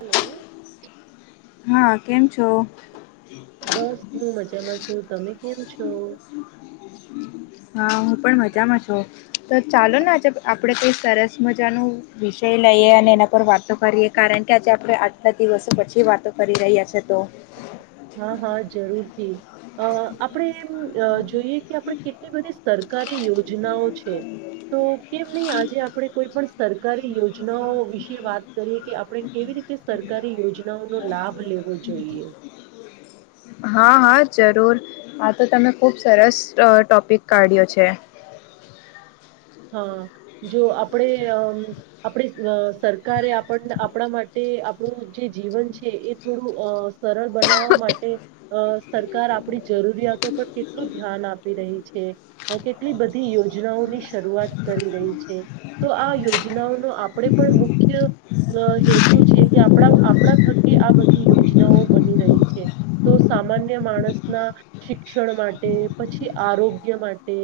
Hello. હા કેમ છો? બસ હું મજામાં છું તમે કેમ છો? હમ. હા હું પણ મજામાં છું, તો ચાલો ને આજે આપડે કઈ સરસ મજાનો વિષય લે એ અને એના પર વાતો કરીએ કારણ કે આજે આપણે આટલા દિવસો પછી વાતો કરી રહ્યા છે તો. હા હા જરૂરથી, અ આપડે એમ અ જોઈએ કે આપણે કેટલી બધી સરકારી યોજનાઓ છે. તો કેમ નહી આજે આપણે કોઈ પણ સરકારી યોજનાઓ વિશે વાત કરીએ કે આપણે કેવી રીતે સરકારી યોજનાઓ નો લાભ લેવો જોઈએ. હા હા જરૂર, આ તો તમે ખુબ સરસ ટોપિક કાઢ્યો છે. [inaudible] હા, જો આપણે અમ આપણી સરકારે આપણને આપણા માટે આપણું જે જીવન છે એ થોડું સરળ બનાવવા માટે, સરકાર આપ જરૂરિયાતો પર કેટલું ધ્યાન આપી રહી છે, કેટલી બધી યોજનાઓની શઆત કરી રહી છે, તો આ યોજનાઓનો આપણે પણ મુખ્ય હેતુ કે આપ આપણા થકે આ બધી યોજનાઓ બની રહી છે, તો સામાન્ય માણસ શિક્ષણ માટે પછી આરોગ્ય માટે,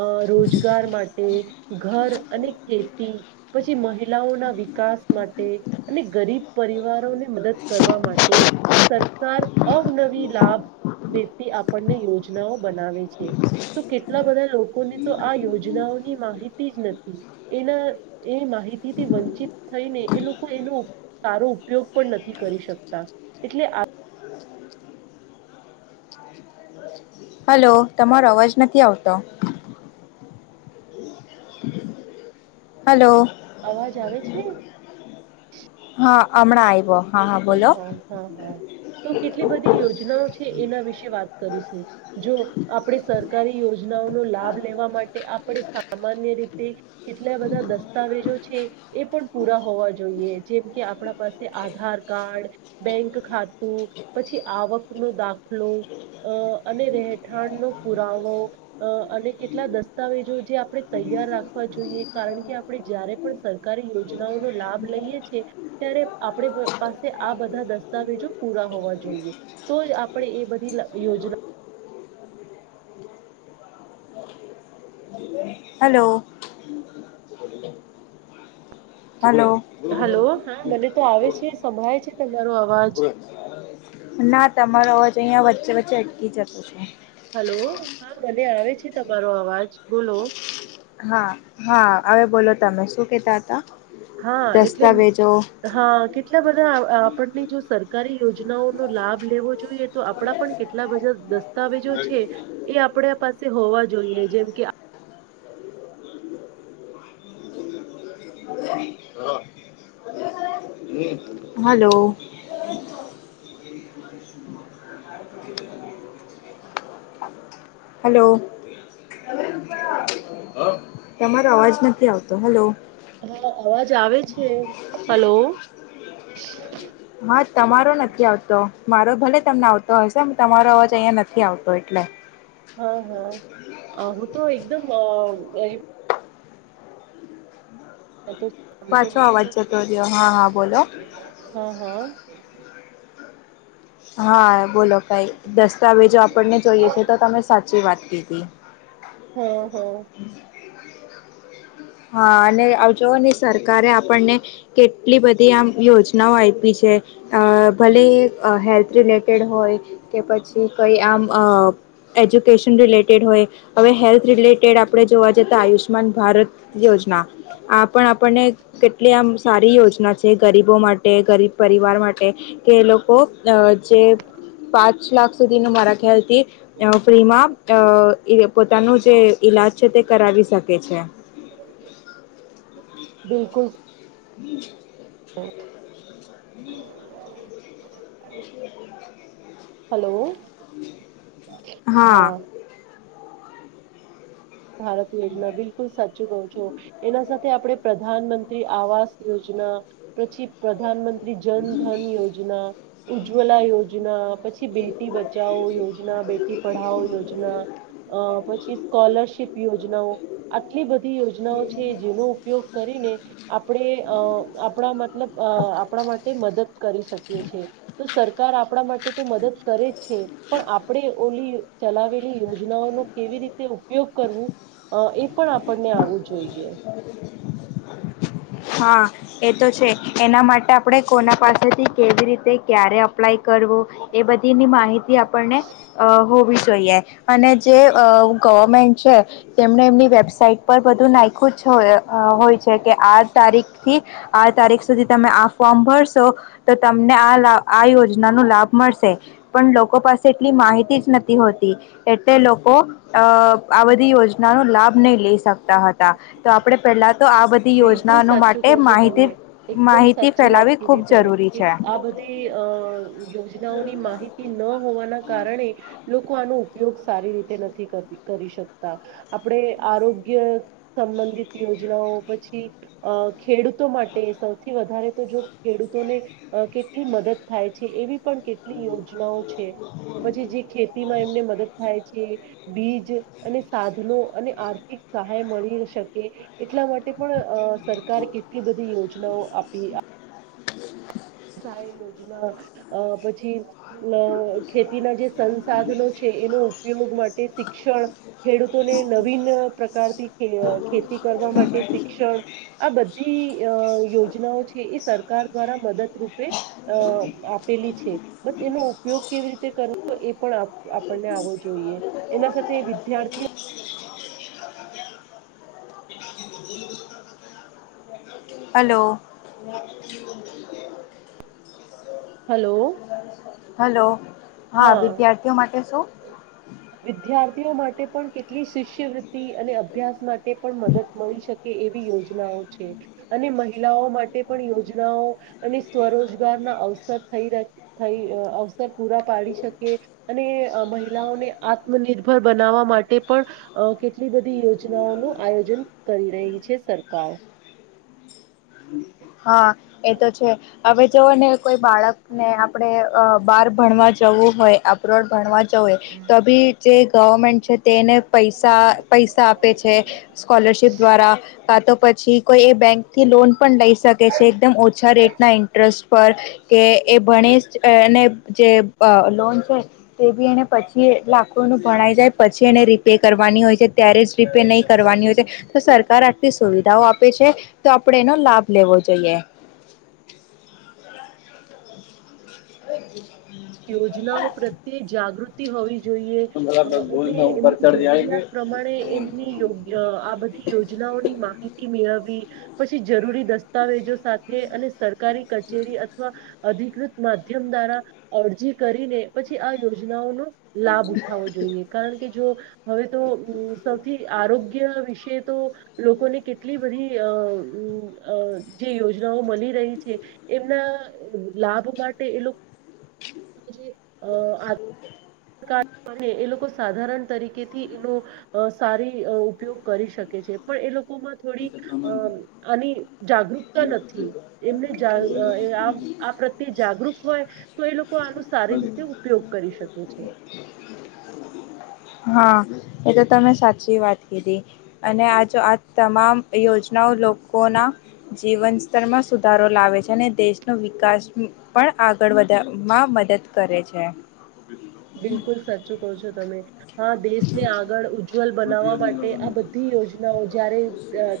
અ રોજગાર માટે ઘર અને ખેતી, પછી મહિલાઓના વિકાસ માટે, અને ગરીબ પરિવારોને મદદ કરવા માટે, સરકાર અવનવી લાભ વ્યક્તિ આપણને યોજનાઓ બનાવે છે. તો કેટલા બધા લોકોને તો આ યોજનાઓ માહિતી જ નથી, એના એ માહિતીથી વંચિત થઈને એ લોકો એનો સારો ઉપયોગ પણ નથી કરી શકતા, એટલે આ હલો તમારો અવાજ નથી આવતો. હલો. અવાજ આવે છે? હા હમણાં આ હા હા હા, તો કેટલી બધી યોજનાઓ છે. એના વિશે વાત કરીશું, જો આપણે સરકારી યોજનાઓનોો લાભ લેવા માટે આપણે સામાન્ય રીતે, કેટલા બધા દસ્તાવેજો છે એ પણ પૂરા હોવા જોઈએ. જેમ કે આપણા પાસે આધાર કાર્ડ, બેંક ખાતું, પછી આવક ન દાખલો. અ અને રહેઠાણનો પુરાવો, અને કેટલા દસ્તાવેજો જે આપણે તૈ યા રાખવા જોઈએ કારણ કે આપણે જયારે પણ સરકારી યોજનાઓનો લાભ લઈએ છી ત્યારે આપણે પ-પાસે આ બધા દસ્તાવેજો પૂરા હોવા જોઈએ. તોય આપણે એ બધી અહ યોજના હલો. હલો. હલો હા, મને તો આવે છે, સંભળાય છે તમારો અવાજ. ના તમારો અવાજ અહીંયા વચ્ચે વચ્ચે અટકી જતો છે. હલો હા મને આવે છે તમારો અવાજ બોલો. હા, હા હવે બોલો તમે શું કેતા હતા? હા એટલે દસ્તાવેજો હમ્મ હા કેટ લા બધા અહ આપણની જો સરકારી યોજનાઓનો લાભ લેવો જોઈએ તો આપડા પણ કેટલા બધા દસ્તાવેજો છે એ આપડા પાસે હોવા જોઈએ જેમ કે આ હલો. હલો. તમારો અવાજ નથી આવતો. હેલો. હા અવાજ આવે છે. હલો. હા, તમારો નથી આવતો. મારો ભલે તમને આવતો હશે તમારો અવાજ અહિયાં નથી આવતો એટલે હા, હા અહ હું તો એકદમ અહ અઈ એમ તો આમ તો પાછો મને અવાજ તો જતો રહ્યો. હા, હા બોલો. હા હા હા બોલો કાઈ દસ્તાવેજો આપણને જોઈએ છે તો તમે સાચી વાત કીધી. હો, હો. હા અને આવ જવ ને સરકારે આપણને કેટલી બધી આમ યોજનાઓ આઇપી છ છે. અહ ભલે અહ હેલ રિલેટેડ હોય કે પછી કંઈ આમ અહ એજ્યુકેશન રિલેટેડ હોય. હવે હેલ્થ રિલેટેડ આપણે જોવા જતાં આયુષ્યમાન ભારત યોજના. આપણ આપણને કેટલી આમ સારી યોજના છે ગરીબો માટે ગરીબ પરિવાર માટે કે એ લોકો અહ જે પાંચ લાખ સુધી નું મારા ખ્યાલથી અહ ફ્રીમાં અહ એ પોતાનું જે ઇલાજ છે તે કરાવી શકે છે. બિલકુલ સ હમ્મ. હલો. હા. ભારત યોજના બિલકુલ સાચું કઉ છો એના સાથે આપડે પ્રધાનમંત્રી આવાસ યોજ ના પછી પ્રધાનમંત્રી જન ધન યોજના ઉજ્જવલા યોજના પછી બેટી બચાવો યોજના બેટી પઢાઓ યોજના. અહ પછી સ્કોલરશ યોજનાઓ આટલી બધી યોજનાઓ છે જેનો ઉપયોગ કરીને આપણે અહ આપણા મતલબ અહ આપણા માટે મદદ કરી શકીએ છીએ. તો સર કાર આપણા માટે તો મદદ કરે જ છે પણ આપણે ઓલી ચલાવેલી યોજનાઓનો કેવી રીતે ઉપયોગ કરવું અહ એ પણ આપણને આવું જોઈએ. હા એ તો છે એના માટે આપણે કોના પાસેથી કેવી રીતે ક્યારે અપ્લાય એ કરવું એ બધી ની માહિતી આપણને અહ હોવી જોઈએ અને જે અહ ગવર્મેન્ટ છે તેમને એમની વેબસાઈટ પર બધું નાઈ ખુજ હોય અહ હોય છે કે આ તારીખથી આ તારીખ સુધી તમે આ ફોર્મ ભરશો તો તમને આ લા આ યોજના નું લાભ મળશે. પણ લોકો પાસે એટલી માહિતી જ નથી હોતી એટલે લોકો અહ આ બધી યોજના નું લાભ નહીં લઈ શકતા હ તા. તો આપડે પેલા તો આ બધી બિલકુલ યોજનાઓનો સાચું માટે કહો છો તમે માહિતી એકદમ માહિતી ફેલાવી ખૂબ જરૂરી છે. તે અહ યોજનાઓની માહિતી નો હોવાના કારણે લોકો આનો ઉપયોગ સારી રીતે નથી કરવી કરી શકતા. આપણે આરોગ્ય સંબંધિત યોજનાઓ પ છી અહ ખેડૂતો માટે સૌથી વધારે તો જો ખેડૂતોને અહ કેટલી મદદ થાય છે એવી પણ કેટલી યોજનાઓ અને જે જે ખેતીમાં અમને મ થાય છે બીજ અને સાધનો અને આર્થિક સહાય મળી શકે એટલા મા પણ સરકારે કેટલી બધી યોજનાઓ આપી આ સહાય યોજના અ પછી અ ખેતીના જે સંસાધનો છે. એનો ઉપયોગ માટે શિક્ષણ ખેડૂતોને નવીન પ્રકારથી ખેતી કરવા માટે શિક્ષણ આ બધી અ યોજ જનાઓ છે એ સરકાર દ્વારા મદદ રૂપે અ આપેલી છે બસ એનો ઉપયોગ કેવી રીતે કરવો એ પણ આપ પણે આવું જોઈએ એના સાથે વિદ્યા હલો. હેલો હલો હા વિદ્યાર્થીઓ માટે શું? વિદ્યાર્થીઓ માટે પણ કેટલી શિષ્યવૃતિ અને અભ્યાસ માટે પણ મદદ મળી શકે. એવી યોજનાઓ છે અને મહિલાઓ માટે પણ યોજનાઓ અને સ્વરોજગારના અવસર થઇ અવસર પૂરા પાડી શકે અને મહિલાઓને આત્મનિર્ભર બનાવવા માટે પણ અ કેટલી બધી યોજનાઓનું આયોજન કરી રહી છે સરકાર. હા એ તો છે હવે જોવ ને કોઈ બાળકને આપડે બાર ભણવા જવું હોય અપલોડ ભણવા જએ તો બી જે ગવર્મેન્ટ છે તેને પૈસા પૈસા આપે છે સ્કોલ શિપ દ્વારા કા તો પછી કોઈ એ બેંક થી લોન પણ લઈ શકે છે એકદમ ઓછા રેટના ઇન્ટરેસ્ટ પર કે એ ભણી અને જે અ લોન છે તે બી એને પછી લાખોનું ભણાઈ જાય પછી એને રીપે કરવાની હોય છે તં રેજ રીપે નહીં કરવાની હોય છે તો સરકાર આટલી સુવિધાઓ આપે છે તો આપડે એનો લાભ લેવો જોઈએ. યોજનાઓ પ્રત્યે જાગૃતિ હોવી જોઈએ અ એમની જરૂરિયાત પ્રમાણે એમનીયો આ બધી યોજના ઓની માહિતી મેળવવી. પછી જરૂરી દસ્તાવેજો સાથે અને સરકારી કચેરી અથવા અધિકૃત માધ્યમ દ્વારા અરજી કરીને પછી આ યોજનાઓનું લાભ ઉઠાવો જોઈએ કારણ કે જો હવે તો સૌથી આરોગ્ય વિશે તો લોકોને કેટલી બધી અ જે યોજનાઓ મળી રહી છે એમના લાભ માટે એ લુ જે અ આધાર [inaudible] બને એ લોકો સાધારણ તરીકે થી એનો સારી ઉપયોગ કરી શકે છે તે એ લોકોમાં થોડી અ આની જાગૃકતા નથી એમને પ્રત્યે જાગૃત હોય તો એ લોકો આનો સારી રીતે ઉપયોગ કરી શકે. છે. હા એ તો તમે સાચી વાત કીધી અને આ જો આ તમામ યોજનાઓ લોકોના જીવન સ્તરમાં સુધારો લાવે છે ને દેશનો વિકાસ પણ આગળ વધવામાં મદદ કરે છે. બિલકુલ સાચું કો છો તમે. હા દેશને આગળ ઉજ્જવલ બનાવવા માટે આ બધી યોજનાઓ જયારે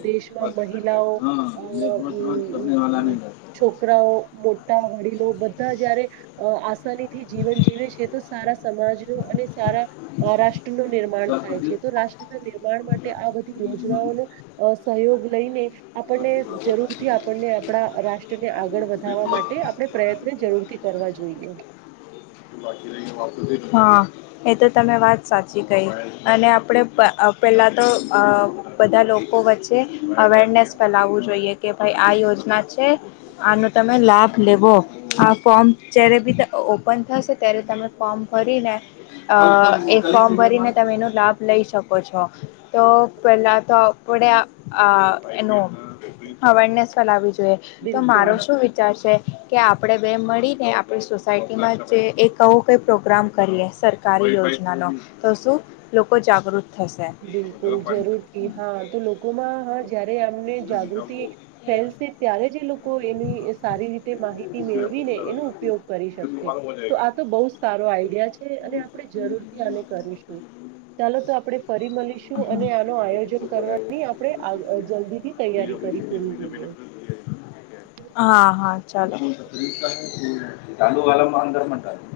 દેશ મહિલાઓ છોકરાઓ મોટા વડીલો. બધા જયારે આસાની થી જીવન જીવે છે તો સારા સમાજ નું અને સારા રાષ્ટ્ર નું નિર્માણ થાય છે તો રાષ્ટ્રના નિર્માણ માટે આ બઘી યોજનાઓનો સહયોગ લઈને આપણને જરૂર થી આપણને આપડા રાષ્ટ ને આગળ વધવા માટે આપણે પ્રયત્ન જરૂરથી કરવા જોઈએ. [inaudible] હ એ તો તમે વાત સાચી કઈ. અને આપણે અ પેલા પેલા તો અ બધા લોકો વચ્ચે અવેરનેસ ફેલાવવું જોઈએ કે ભાઈ આ યોજના છે. આનો તમે લાભ લેવો. આ ફોમ જ્યારે ભી તો ઓપ ઓપન થશે ત્યારે તમે ફોર્મ ભરીને અ એ ફોર્મ ભરીને તમે એનો લાભ લઈ શકો છો. તો પેલા તો આપણે અ એનો અવેરનેસ ફેલાવી જો જોવે, તો બિલકુલ મારો શું વિચાર છે કે આપણે બે મળીને આપણી સોસાયટ ટીમાં જે એક અવો કંઈ પ્રોગ્રામ કરીએ સરકારી યોજનાનો તો શું લોકો જાગૃત થશે બિલકુલ જરૂરથી હા તો લોકોમાં હ જયા વે એમને જાગૃતિ ફેલશે ત્યારે જ એ લોકો એની સારી રીતે માહિતી મેળવી ને એનું ઉપયોગ કરી શકશે. તો આ તો બહુ જ સારો આઈડિયા છે, અને આપણે જરૂરથી આને કર કરીશું. ચાલો તો આપણે ફરી મલીશું અને હમ. આનો આયોજન કરવાની આપણે અ જલ જલ્દીથી તૈયારી કરી પૂરી લઈએ. હા હા ચાલો. [inaudible]